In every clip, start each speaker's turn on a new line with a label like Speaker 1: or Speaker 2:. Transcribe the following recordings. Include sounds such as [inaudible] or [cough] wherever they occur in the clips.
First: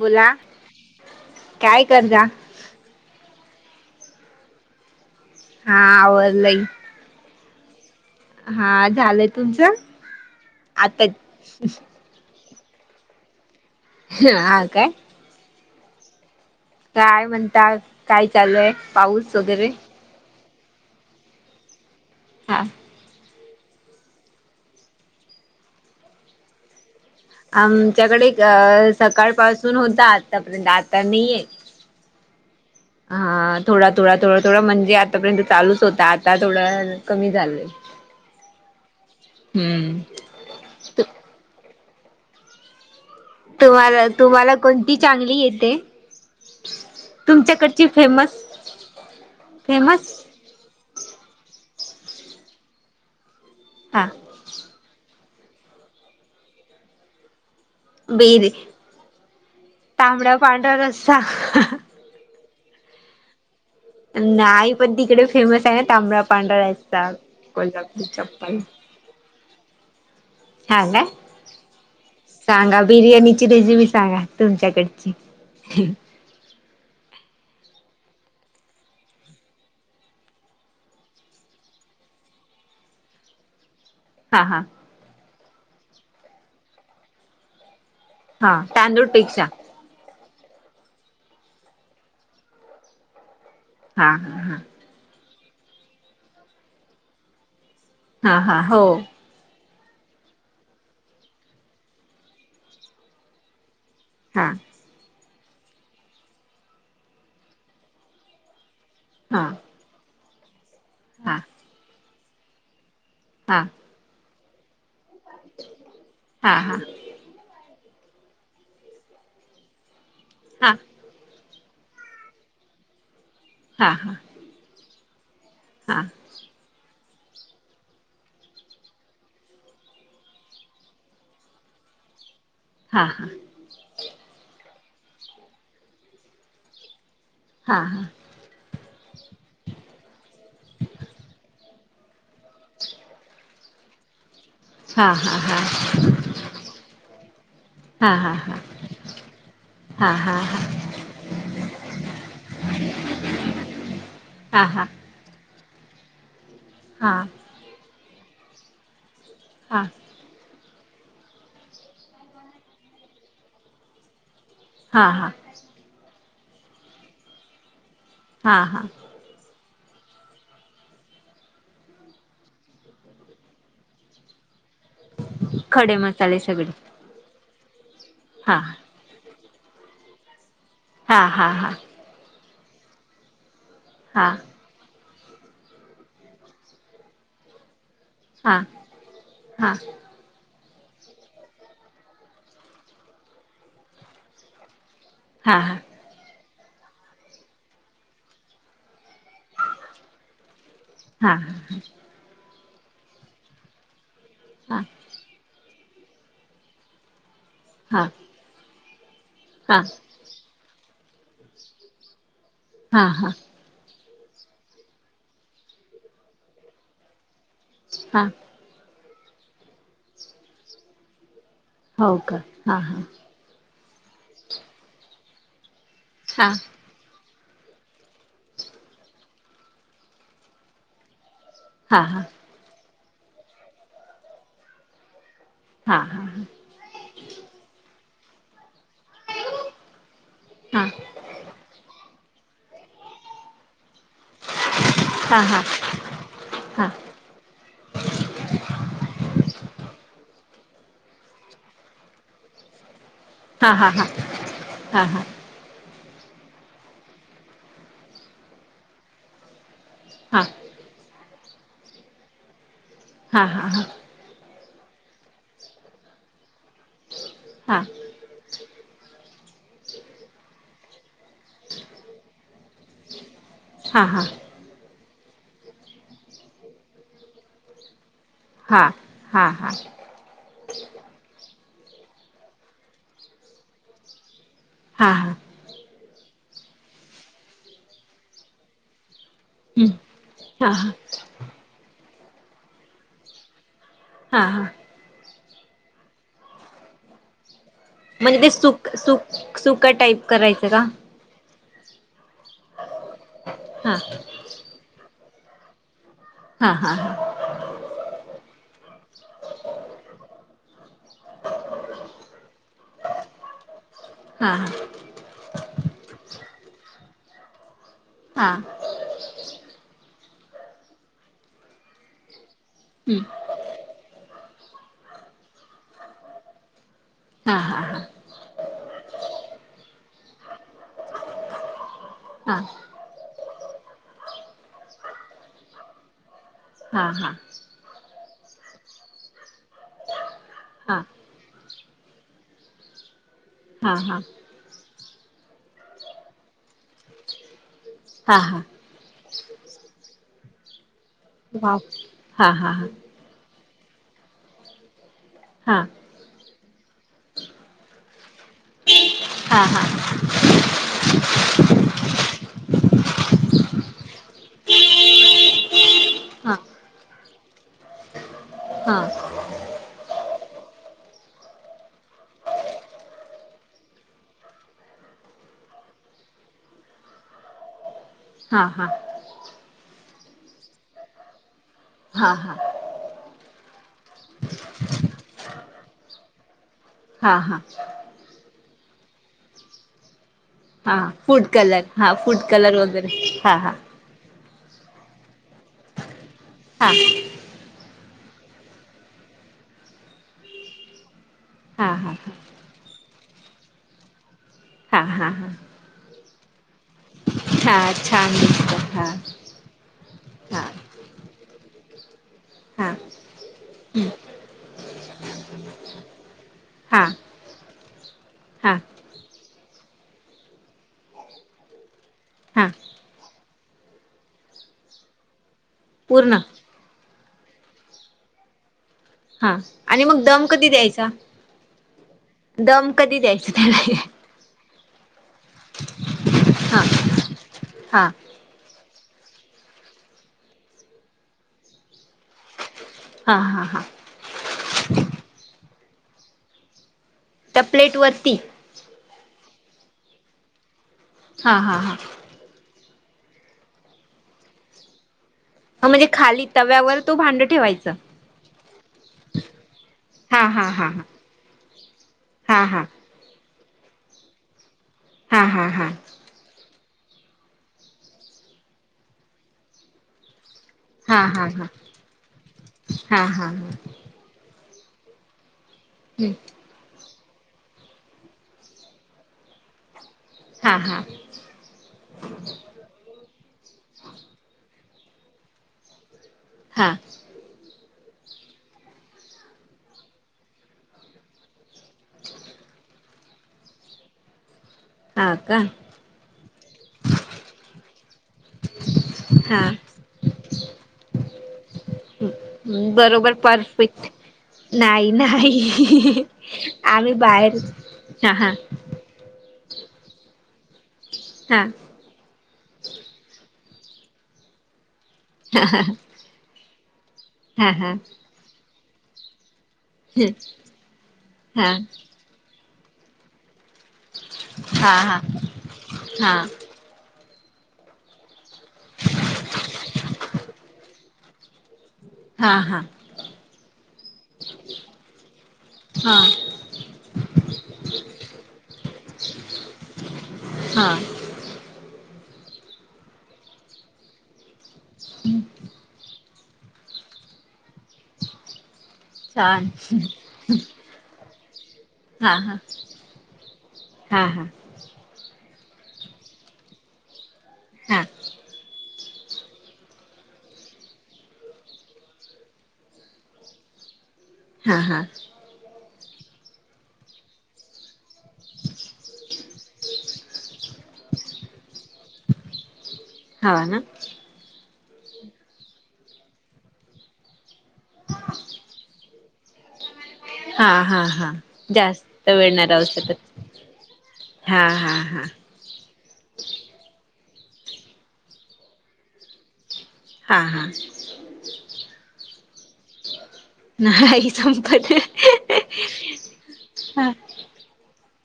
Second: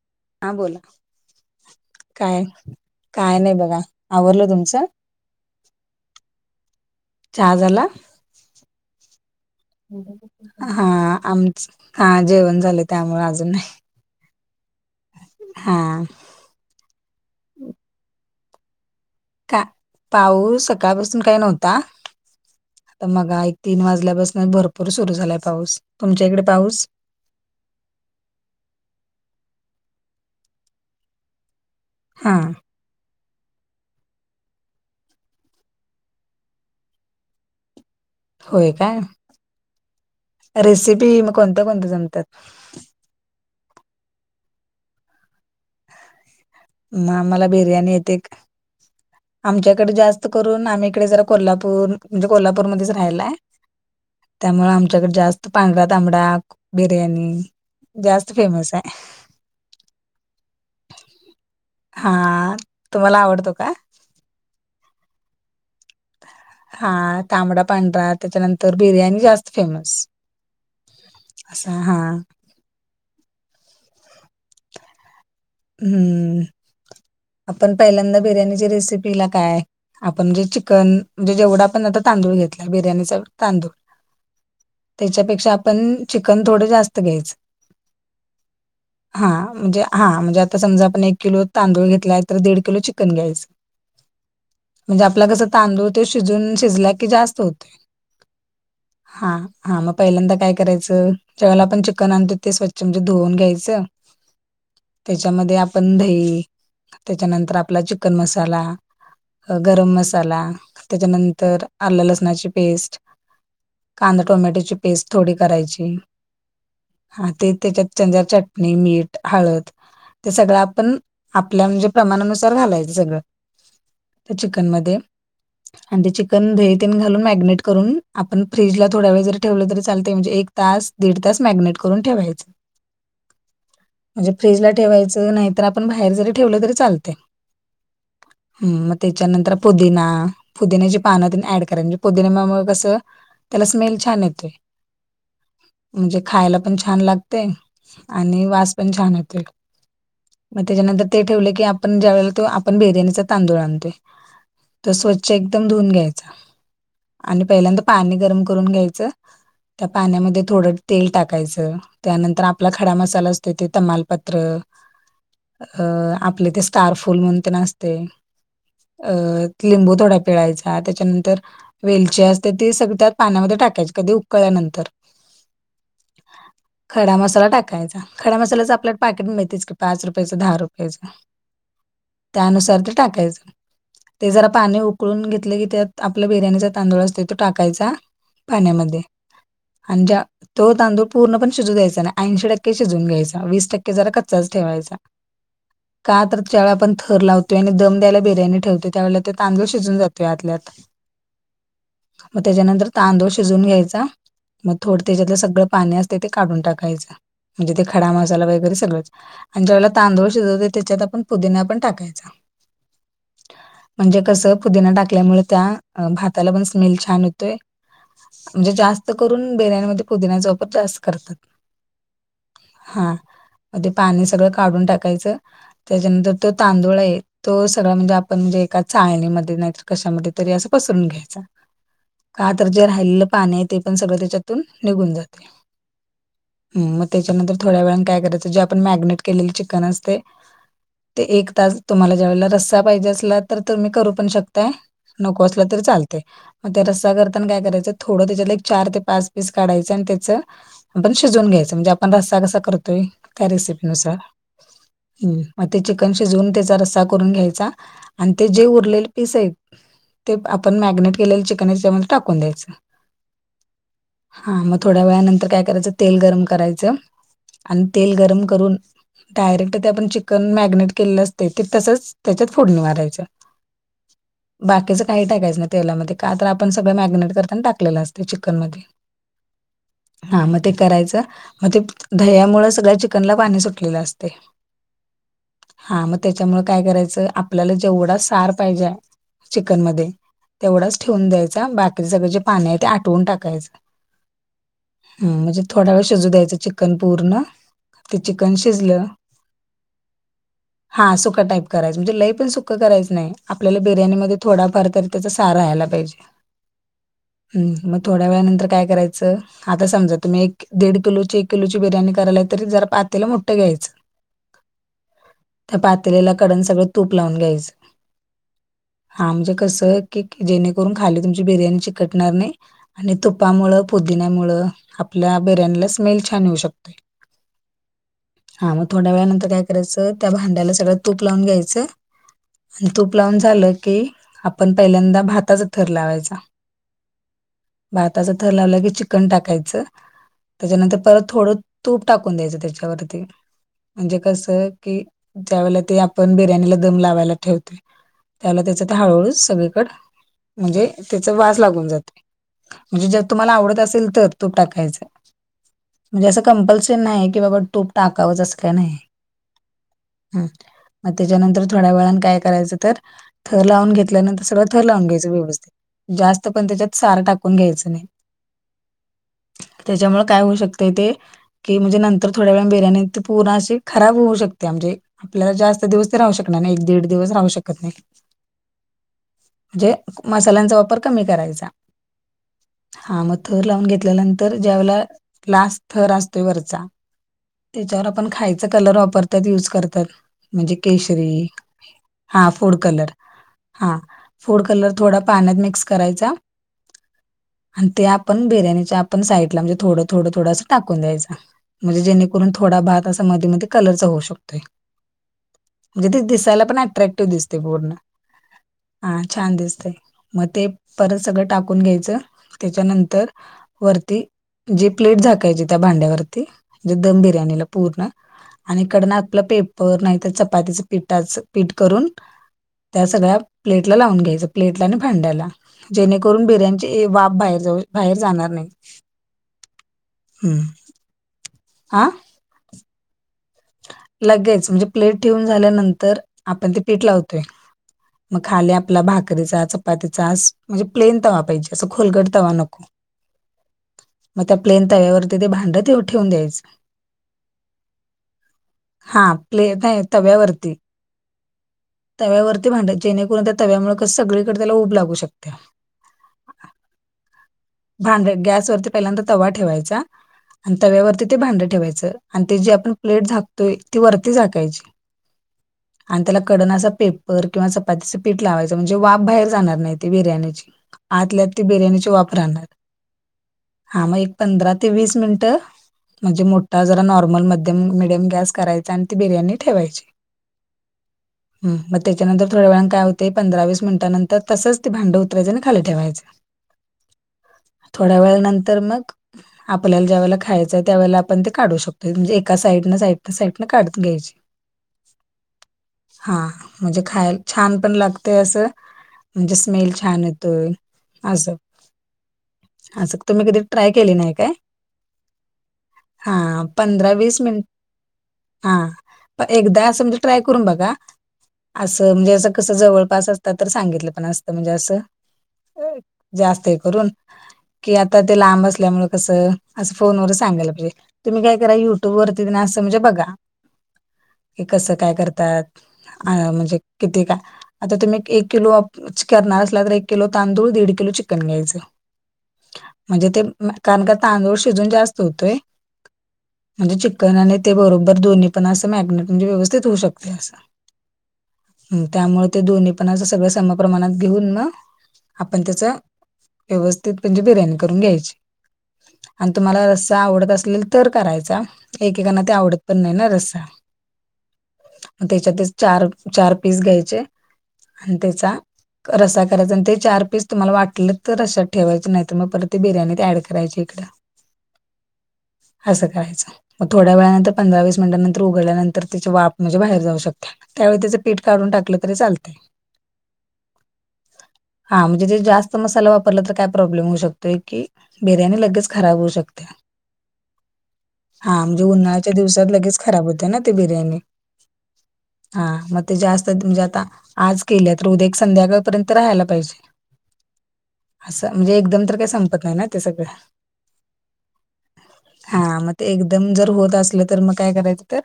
Speaker 1: बोला
Speaker 2: हा बोला
Speaker 1: काय करता
Speaker 2: काय काय नाही, बघा आवरल तुमचं?
Speaker 1: हा आवरलय की.
Speaker 2: चहा झाला
Speaker 1: झालंय तुमचं
Speaker 2: हा
Speaker 1: आता
Speaker 2: आमच हा जेवण झाले त्यामुळे अजून नाही.
Speaker 1: हा काय?
Speaker 2: हा.
Speaker 1: काय म्हणता काय चालूय पाऊस.
Speaker 2: का
Speaker 1: वगैरे
Speaker 2: पाऊस सकाळपासून काही नव्हता
Speaker 1: हा
Speaker 2: आता मग तीन वाजल्यापासून भरपूर सुरू झालाय पाऊस, तुमच्या इकडे पाऊस.
Speaker 1: आमच्याकडे अ सकाळपासून होता, आतापर्यंत आता नाहीय.
Speaker 2: हा.
Speaker 1: हा थोडा थोडा थोडा थोडा म्हणजे आतापर्यंत चालूच होता आता थोडं कमी झालंय. हा.
Speaker 2: होय काय.
Speaker 1: हम्म.
Speaker 2: रेसिपी मग कोणत्या कोणत्या जमतात?
Speaker 1: तुम्हाला, तुम्हाला कोणती चांगली येते?
Speaker 2: म आम्हाला
Speaker 1: तुमच्याकडची
Speaker 2: बिर्याणी येते एक,
Speaker 1: फेमस
Speaker 2: आमच्याकडे
Speaker 1: फेमस
Speaker 2: जास्त करून आम्ही इकडे जरा कोल्हापूर, म्हणजे कोल्हापूरमध्येच राहायला हाय.
Speaker 1: हा.
Speaker 2: त्यामुळे आमच्याकडे जास्त पांढरा -तांबडा, बिर्याणी जास्त
Speaker 1: बिर,
Speaker 2: फेमस आहे
Speaker 1: तांबडा पांढरा रस्सा.
Speaker 2: हा, तुम्हाला आवडतो का?
Speaker 1: नाही, पण तिकडे फेमस आहे ना तांबड -पांढरा‌ रस्सा,
Speaker 2: हां, तांबडा,
Speaker 1: कोल्हापुरी
Speaker 2: पांढरा
Speaker 1: चप्पल.
Speaker 2: त्याच्यानंतर बिर्याणी जास्त फेमस.
Speaker 1: हा काय,
Speaker 2: असा हां,
Speaker 1: सांगा बिर्याणीची रेसिपी सांगा, तुमच्याकडची.
Speaker 2: हम्म.
Speaker 1: [unintelligible]
Speaker 2: आपण पहिल्यांदा बिर्याणीच्या रेसिपीला काय आपण जे चिकन, म्हणजे जेवढा आपण आता तांदूळ घेतलाय, बिर्याणीचा तांदूळ
Speaker 1: हा हा
Speaker 2: त्याच्यापेक्षा आपण चिकन थोडं जास्त घ्यायचं.
Speaker 1: हा तांदूळ
Speaker 2: हा
Speaker 1: पेक्षा
Speaker 2: म्हणजे हा म्हणजे आत् ता समजा, आपण एक किलो तांदूळ घेतलाय तर दिड किलो चिकन घ्यायचं.
Speaker 1: हा हा.
Speaker 2: म्हणजे आपला कसं तांदूळ ते शिजून, शिजला की जास्त होतोय.
Speaker 1: हा हा, हो.
Speaker 2: हा हा मग पहिल्यांदा काय करायचं, ज्यावेळेला आपण चिकन आणतो, ते स्वच्छ म्हणजे धुवून घ्यायचं.
Speaker 1: हा
Speaker 2: त्याच्यामध्ये आपण दही, त्याच्यानंतर आपला चिकन मसाला
Speaker 1: हा
Speaker 2: अं गरम मसाला,
Speaker 1: हा
Speaker 2: त्याच्यानंतर आल्लं- लसणाची पेस्ट
Speaker 1: हा
Speaker 2: कांदा, टोमॅटोची पेस्ट थोडी करायची.
Speaker 1: हा हा हा
Speaker 2: हा ते त्याच्यात चच्या चटणी, मीठ, हळद ते सगळं
Speaker 1: हा
Speaker 2: आपण आपल्या म्हणजे प्रमाणानुसार घालायचं सगळं.
Speaker 1: हा हा
Speaker 2: चिकन मध्ये आणि ते चिक तेन दही तेन घालून मॅग्नेट करून, आपण फ्रीजला थोडा वेळ जर ठेवलं तरी चालते म्हणजे एक तास- दीड तास मॅगिनेट करून ठेवायचे.
Speaker 1: हा हा
Speaker 2: फ्रीजला ठेवायचं, नाहीतर आपण बाहेर जरी ठेवलं तरी चालतय.
Speaker 1: हा हा
Speaker 2: हम्म मग त्याच्यानंतर पुदिना, पुदिन्याची पानं तेन ऍड करायची म्हण पोदिन्यामुळं मा म कसं, त्याला स्मेल छान येतोय. म्हणजे खायला पण छान लागते
Speaker 1: हा हा
Speaker 2: आणि वास पण छान ये तोय
Speaker 1: हा हा हा
Speaker 2: मग
Speaker 1: हा
Speaker 2: त्याच्यानंतर ते ठेवलं की, आपण ज्यावेळेला आपण बिर्याणीचा तांदूळ आणतोय.
Speaker 1: ह हा
Speaker 2: चं एकदम धुवून घ्यायच आणि पहिल्यांदा पाणी गरम करून घ्यायचं त्या पाण्यामध्ये थोडं तेल टाकायचं, त्यानंतर आपला खडा मसाला असतोय ते तमाल पत्र
Speaker 1: हां हां.
Speaker 2: अ आपले ते स्टारफुल म्हणून तेन असतय
Speaker 1: हा हा.
Speaker 2: अ लिंबू थोडा पिळायचा त्याच्यानंतर वेलची असते ती सगळी त्यात पाण्यामध्ये टाकायची कधी उकळल्यानंतर.
Speaker 1: खडे मसाले सगळे.
Speaker 2: खडा मसाला टाकायचा, खडा
Speaker 1: हा
Speaker 2: मसाल्याच आपल्याला पाकीट मिळतेच की पाच रुपयाचं दहा रुपयाचं.
Speaker 1: हा हा हा.
Speaker 2: त्यानुसार ते टाकायचं
Speaker 1: हा
Speaker 2: ते जरा पाणी उकळून घेतलं की त्यात आपला बिर्याणीचा तांदूळ असतोय तो टाकायचा
Speaker 1: हा
Speaker 2: पाण्यामध्ये
Speaker 1: हा
Speaker 2: आणि ज्या तो तांदूळ पूर्ण पण शिजू द्यायचा आणि ऐंशी टक्के शिजवून घ्यायचा वीस टक्के जरा कच्चाच ठेवायचा.
Speaker 1: हा हा.
Speaker 2: का तर ज्यावेळी आपण थर लावतो आणि दम द्यायला बिर्याणी ठेवतोय त्यावेळेला ते तांदूळ शिजून जातोय आतल्या आत
Speaker 1: हा
Speaker 2: मग त्याच्यानंतर तांदूळ शिजून घ्यायचा मग
Speaker 1: हा
Speaker 2: थोडं त्याच्यातलं सगळं पाणी असते ते काढून टाकायचं म्हणजे ते
Speaker 1: हा
Speaker 2: खडा मसाला वगैरे सगळंच. आणि ज्या
Speaker 1: हा
Speaker 2: वेळेला तांदूळ शिजवतोय त्याच्यात आपण पुदिना पण टाकायचा.
Speaker 1: हा हा.
Speaker 2: म्हणजे कसं पुदिना टाकल्यामुळे त्या भाताला पण स्मेल छान येतोय.
Speaker 1: हा
Speaker 2: म्हणजे जास्त करून बिर्याणीमध्ये पुदिन्याचा वापर जास्त करतात.
Speaker 1: हो का. हा हा.
Speaker 2: म ते पाणी सगळं काढून टाकायचं त्याच्यानंतर
Speaker 1: हा
Speaker 2: तो तांदूळ आहे तो सगळा म्हणजे आपण म्हणजे एका चाळणीमध्ये नाहीतर कशामध्ये तरी असं पसरून घ्यायचा.
Speaker 1: हा हा.
Speaker 2: का तर जे राहिलेल पाणी आहे ते पण सगळं त्याच्यातून निघून जातय.
Speaker 1: हा हा.
Speaker 2: ह मग त्याच्यानंतर थोड्या वेळानं काय करायचं जे आपण मॅरीनेट केलेले चिकन असतय
Speaker 1: हा
Speaker 2: ते एक तास तुम्हाला ज्यावेळेला रस्सा पाहिजे असला तर तुम्ही करू [inaudible]
Speaker 1: हा
Speaker 2: नको
Speaker 1: हा
Speaker 2: असला तरी चाल मग
Speaker 1: हा
Speaker 2: रस्सा करताना काय करायच थोडं त्याच्यात एक चार ते पाच पीस काढायचं आणि त्याचं आपण शिजून घ्यायचं म्हणजे आपण रस्ता कसा करतोय त्या
Speaker 1: हा हा हा हा हा
Speaker 2: रेसिपीनुसार, हम्. मग ते चिकन शिजवून त्याचा रस्सा करून घ्यायचा आणि ते जे उरलेले पिस आहेत. ते
Speaker 1: हा
Speaker 2: आपण मॅगिनेट केलेलं चिकन याच्यामध्ये टाकून द्यायचं.
Speaker 1: हा हा हा.
Speaker 2: हा मग थोड्या वेळानंतर काय करायचं तेल गरम करायचं आणि तेल गरम करून डायरेक्ट ते आपण चिकन मॅगिनेट केलेलं असतय ते तसंच त्याच्यात फोडणी मारायच.
Speaker 1: हां हां.
Speaker 2: बाकीचं काही टाकायच नई तेलामध्ये का तर आपण सगळं मॅगिनेट करताना टाकलेलं असतय.
Speaker 1: हा. हा हा.
Speaker 2: हा मग ते करायचं मग ते दह्यामुळे सगळ्या चिकनला पाणी सुटलेलं असतय.
Speaker 1: हा हा.
Speaker 2: हा मग त्याच्यामुळे काय करायचं आपल्याला जेवढा सार पाहिजे
Speaker 1: हम्म
Speaker 2: चिकनमध्ये
Speaker 1: हा हा
Speaker 2: तेवढाच ठेवून द्यायचा बाकी सगळं जे पाणी आहे ते आठवून टाकायचं.
Speaker 1: हा हा
Speaker 2: ह म्हणजे थोडा वेळ शिजू द्यायचं चिकन पूर्ण ते
Speaker 1: म्हणजेच
Speaker 2: चिकन
Speaker 1: सुक
Speaker 2: शिजलं
Speaker 1: सुक सुक टाईप करायचं का?
Speaker 2: हा सुख टाईप करायचं. म्हणजे लय पण सुख करायच नाही. आपल्याला
Speaker 1: हा
Speaker 2: बिर्याणीध्ये थोडाफार तरी त्याचा सार राहायला पाहिजे.
Speaker 1: हा हा हा.
Speaker 2: हम्म. मग थोड्या वेळा नंतर काय करायचं? आता समजा, तुम्ही एक दीड किलो एक किलोची बिर्याणी करायला. तरी जरा पातेला मोठं घ्यायचं.
Speaker 1: हा हा.
Speaker 2: त्या पातील्याला कडन सगळं तूप लावून घ्यायचं.
Speaker 1: हा.
Speaker 2: हा म्हणजे कसं की, जेणेकरून खाली तुमची बिर्याणी चिकटणार नाही. आणि
Speaker 1: हम्म
Speaker 2: तुपामुळं, पुदिन्यामुळं आपल्या बिरयांनीला स्मेल छान येऊ शकतोय.
Speaker 1: हा हा हा.
Speaker 2: हा मग थोड्या वेळा नंतर काय करायचं. त्या भांड्याला सगळं तूप लावून घ्यायचं.
Speaker 1: हा
Speaker 2: आणि तूप लावून झालं की, आपण पहिल्यांदा भाताच थर लावायचा.
Speaker 1: हा हा.
Speaker 2: भाताचं थर लावलं की चिकन टाकायचं.
Speaker 1: हा
Speaker 2: त्याच्यानंतर परत थोडं तूप टाकून द्यायचं त्याच्यावरती.
Speaker 1: हा
Speaker 2: म्हणजे
Speaker 1: हा
Speaker 2: कसं की, त्यावेळेला ते आपण बिर्याणीला दम लावायला ठेवतोय.
Speaker 1: हा
Speaker 2: त्याला
Speaker 1: हा
Speaker 2: तेच हळूहळू सगळीकड, म्हणजे त्याचा वास
Speaker 1: वाव
Speaker 2: लागून जाते.
Speaker 1: हा हा हा
Speaker 2: म्हणजे तुमला आवडत असेल तर त टाकाय.
Speaker 1: हा
Speaker 2: म्हणजे अस कंपल्सेन नाही की बाबा तूप टाकावंच. असं काय नाही.
Speaker 1: हा हा.
Speaker 2: हम्म मग त्याच्यानंतर थोड्या वेळान काय करायचं तर थर लावून घेतल्यानंतर. सगळ थर लाव घ्यायचं व्यवस्थित. जास्त
Speaker 1: हा
Speaker 2: पण त्याच्यात सारं टाकून घ्यायचं नाही.
Speaker 1: हा.
Speaker 2: त्याच्यामुळे काय होऊ शकते ते की म्हणजे नंतर थोड्या वेळा बिर्याणी पूर्ण ते अशी खराब होऊ शकतेया. म्हणजे आपल्याला जास्त दिवस ते राहू शकणार नाही. एक दीड दिवस राहू शकत नाही.
Speaker 1: हा हा.
Speaker 2: म्हणजे मसाल्यांचा वापर कमी करायचा.
Speaker 1: हा हा.
Speaker 2: हा म थर लावून घेतल्यानंतर ज्यावेळेला, लास्ट थर असतोय वरचा.
Speaker 1: हा हा हा
Speaker 2: त्याच्यावर आपण खायचा कलर वापरतात. युज करतात. म्हणजे केशरी. हा फूड कलर. हा. फूड कलर थोडा पाण्यात मिक्स करायचा.
Speaker 1: हां.
Speaker 2: अण ते आपण, बिर्याणीच्या आपण साईटला म्हणजे थोडं थोडं थोडं असं टाकून द्यायचं.
Speaker 1: हा
Speaker 2: म्हणजे
Speaker 1: हा
Speaker 2: जेणेकरून थोडा भात असा मध्ये मध्ये कलरचा होऊ शकतोय.
Speaker 1: हां हां ह.
Speaker 2: म्हणजे ते दिसायला पण अट्रॅक्टिव दिसते पूर्ण.
Speaker 1: हा छान दिसत
Speaker 2: हा छान दिसते. म
Speaker 1: हा
Speaker 2: ते परत सगळं टाकून घ्यायचं.
Speaker 1: हा
Speaker 2: त्याच्यानंतर वरती जे प्लेट झाकायची त्या भांड्यावरती. म्हणजे
Speaker 1: हा
Speaker 2: दम बिर्याणीला पूर्ण.
Speaker 1: हा
Speaker 2: आणि कडन आपलं पेपर. नाही तर चपातीचं पीठाचं पीठ करून
Speaker 1: हा
Speaker 2: त्या सगळ्या प्लेटला लावून घ्यायच. प्लेटला आणि भांड्याला.
Speaker 1: पूर्ण
Speaker 2: जेणेकरून बिर्याणी ते वाफ बाहेर जाऊ बाहेर जाणार नाही.
Speaker 1: हा आणि मग दम कधी द्यायचा.
Speaker 2: आ
Speaker 1: दम कधी द्यायच त्याला
Speaker 2: लगेच म्हणजे प्लेट ठेऊून झाल्यानंतर आपण ते
Speaker 1: हा
Speaker 2: पीठ लावतोय.
Speaker 1: हा
Speaker 2: मग खाली आपला भाकरीचा चपातीचा म्हणजे प्लेन तवा पाहिजे असं खोलगट तवा नको.
Speaker 1: हां हां हां.
Speaker 2: मग त्या प्लेन तव्यावरती ते भांडं तेव ठेवून द्यायचं.
Speaker 1: त्या प्लेटवररती
Speaker 2: हा प्ले नाही तव्यावरती
Speaker 1: हा हा हा.
Speaker 2: तव्यावरती भांडत जेणेकरून त्या तव्यामुळे कस सगळीकडे त्याला ऊब लागू शकते.
Speaker 1: ह म्हणजे खाली तव्यावर तो भांड ठेवायच.
Speaker 2: भांड गॅसवररती पहिल्यांदा तवा ठेवायचा.
Speaker 1: हा हा
Speaker 2: आणि
Speaker 1: हा हा
Speaker 2: तव्यावरती ते भांड ठेवायचं. आणि ते
Speaker 1: हा
Speaker 2: जी
Speaker 1: हा
Speaker 2: आपण प्लेट झाकतोय ती वरती झाकायची.
Speaker 1: हा हा हा.
Speaker 2: आणि त्याला कडन असा पेपर किंवा चपातीचं पीठ लावायचं म्हणजे वाफ बाहेर जाणार नाही ते बिर्याणीची.
Speaker 1: हा हा
Speaker 2: आतल्यात ते बिर्याणीचा वाफ राहणार.
Speaker 1: हा हा हा.
Speaker 2: हा मग एक पंधरा ते वीस मिनिटं
Speaker 1: हम्म
Speaker 2: म्हणजे मोठ जरा नॉर्मल मध्यम मि डियम गॅस करायचा आणि ती बिर्याणी ठेवायची.
Speaker 1: हा हा.
Speaker 2: ह मग त्याच्यानंतरथड्या वेळाला काय होते पंधरावीस मिनिटांंतर तसंच ते भांड उतरायच आणि खाली ठेवायचं.
Speaker 1: हा.
Speaker 2: थोड्या वेळ नंतर मग आपल्याला ज्या वळेला खायचंय त्यावेळेला आपण ते काढू शकतो म्हणजे एका साईड ना साईड साईड काढून घ्यायची.
Speaker 1: हा का.
Speaker 2: हा म्हणजे खायला छान पण लागते असं म्हणजे
Speaker 1: हा
Speaker 2: स्मेल छान येतोय असं. असं
Speaker 1: बरोबर
Speaker 2: तुम्ही कधी ट्राय
Speaker 1: परफेक्ट
Speaker 2: केली नाही काय?
Speaker 1: नाही नाही
Speaker 2: हा
Speaker 1: आम्ही
Speaker 2: पंधरा वीस
Speaker 1: बाहेर
Speaker 2: मिनिट
Speaker 1: हा हा.
Speaker 2: एकदा असं म्हणजे ट्राय करून बघा.
Speaker 1: हा.
Speaker 2: असं म्हणजे असं कसं जवळपास असतात तर सांगितलं पण असतं म्हणजे असं. जास्त करून
Speaker 1: हा हा
Speaker 2: कि आता ते लांब असल्यामुळे कसं. असं फोनवर सांगायला पाहिजे तुम्ही काय
Speaker 1: हा
Speaker 2: करा
Speaker 1: हा
Speaker 2: युट्यूब वरती ना असं म्हणजे बघा. कि कसं
Speaker 1: हा
Speaker 2: काय
Speaker 1: हा
Speaker 2: करतात अ म्हणजे किती काय आता तुम्ही एक किलो करणार असला तर एक किलो तांदूळ दीड किलो चिकन घ्यायचं.
Speaker 1: हा
Speaker 2: म्हणजे ते कारण का तांदूळ शिजून जास्त होतोय.
Speaker 1: हा.
Speaker 2: म्हणजे चिकन आणि ते बरोबर दोन्ही पण असं मॅग्नेट म्हणजे व्यवस्थित होऊ शकते असं.
Speaker 1: हां.
Speaker 2: त्यामुळे ते दोन्ही पणा अस सगळं सम प्रमाणात घेऊन मग आपण त्याच व्यवस्थित म्हणजे बिर्याणी करून घ्यायची. आणि
Speaker 1: छान
Speaker 2: तुम्हाला रस्सा आवडत असेल तर करायचा.
Speaker 1: हा
Speaker 2: एकेकांना ते
Speaker 1: हा
Speaker 2: आवडत पण नाही ना, रस्सा.
Speaker 1: हा हा.
Speaker 2: अन त्याच्यातच चार-चार पीस घ्यायचे
Speaker 1: हा
Speaker 2: आणि त्याचा रस्सा करायचा, आणि ते चार पीस तुम्हाला वाटलं तर रश्यात ठेवायचे, नाही तर मग परत ते बिर्याणीत ऍड करायचे इकडं.
Speaker 1: हा हा.
Speaker 2: असं करायचं. मग थोड्या वेळानंतरं, पंधरा-वीस मिनिटानंतर उघडल्यानंतर त्याची वाफ म्हणजे बाहेर जाऊ शकते. त्यावेळी त्याचं पीठ काढून टाकलं तरी चालतंय.
Speaker 1: हा, ना?
Speaker 2: हा, म्हणजे ते जास्त मसाला वापरला तर, काय प्रॉब्लेम होऊ शक की, बिर्याणी लगेच खराब होऊ शकते.
Speaker 1: हा हा
Speaker 2: हा म्हणजे,
Speaker 1: जास्त
Speaker 2: उन्हाळ्याच्या
Speaker 1: वेळ नाही
Speaker 2: दिवसात
Speaker 1: राहू
Speaker 2: लगेच
Speaker 1: शकत
Speaker 2: खराब होते ना, ती बिर्याणी.
Speaker 1: हा हा हा.
Speaker 2: हा, मग ते जास्त, म्हणजे आता आज केली आहे, तर उद्या एक संध्याकाळपर्यंत राहायला पाहिजे.
Speaker 1: हा हा!
Speaker 2: असं, म्हणजे एकदम तर काही संपत नाही ना, ते सगळं?
Speaker 1: नाही संपत.
Speaker 2: हा, मग ते एकदम जर होत
Speaker 1: हा
Speaker 2: असलं तर मग काय करायचं? तर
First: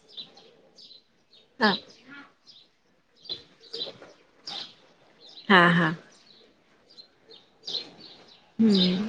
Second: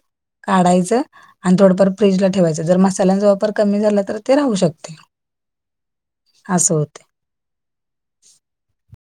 Speaker 2: काढायचं आणि
Speaker 1: हा
Speaker 2: थोडंफार फ्रीजला ठेवायच, जर मसाल्यांचा वापर कमी झाला तर ती राहू शकती.
Speaker 1: हा हा.
Speaker 2: असं होते.
Speaker 1: हम्म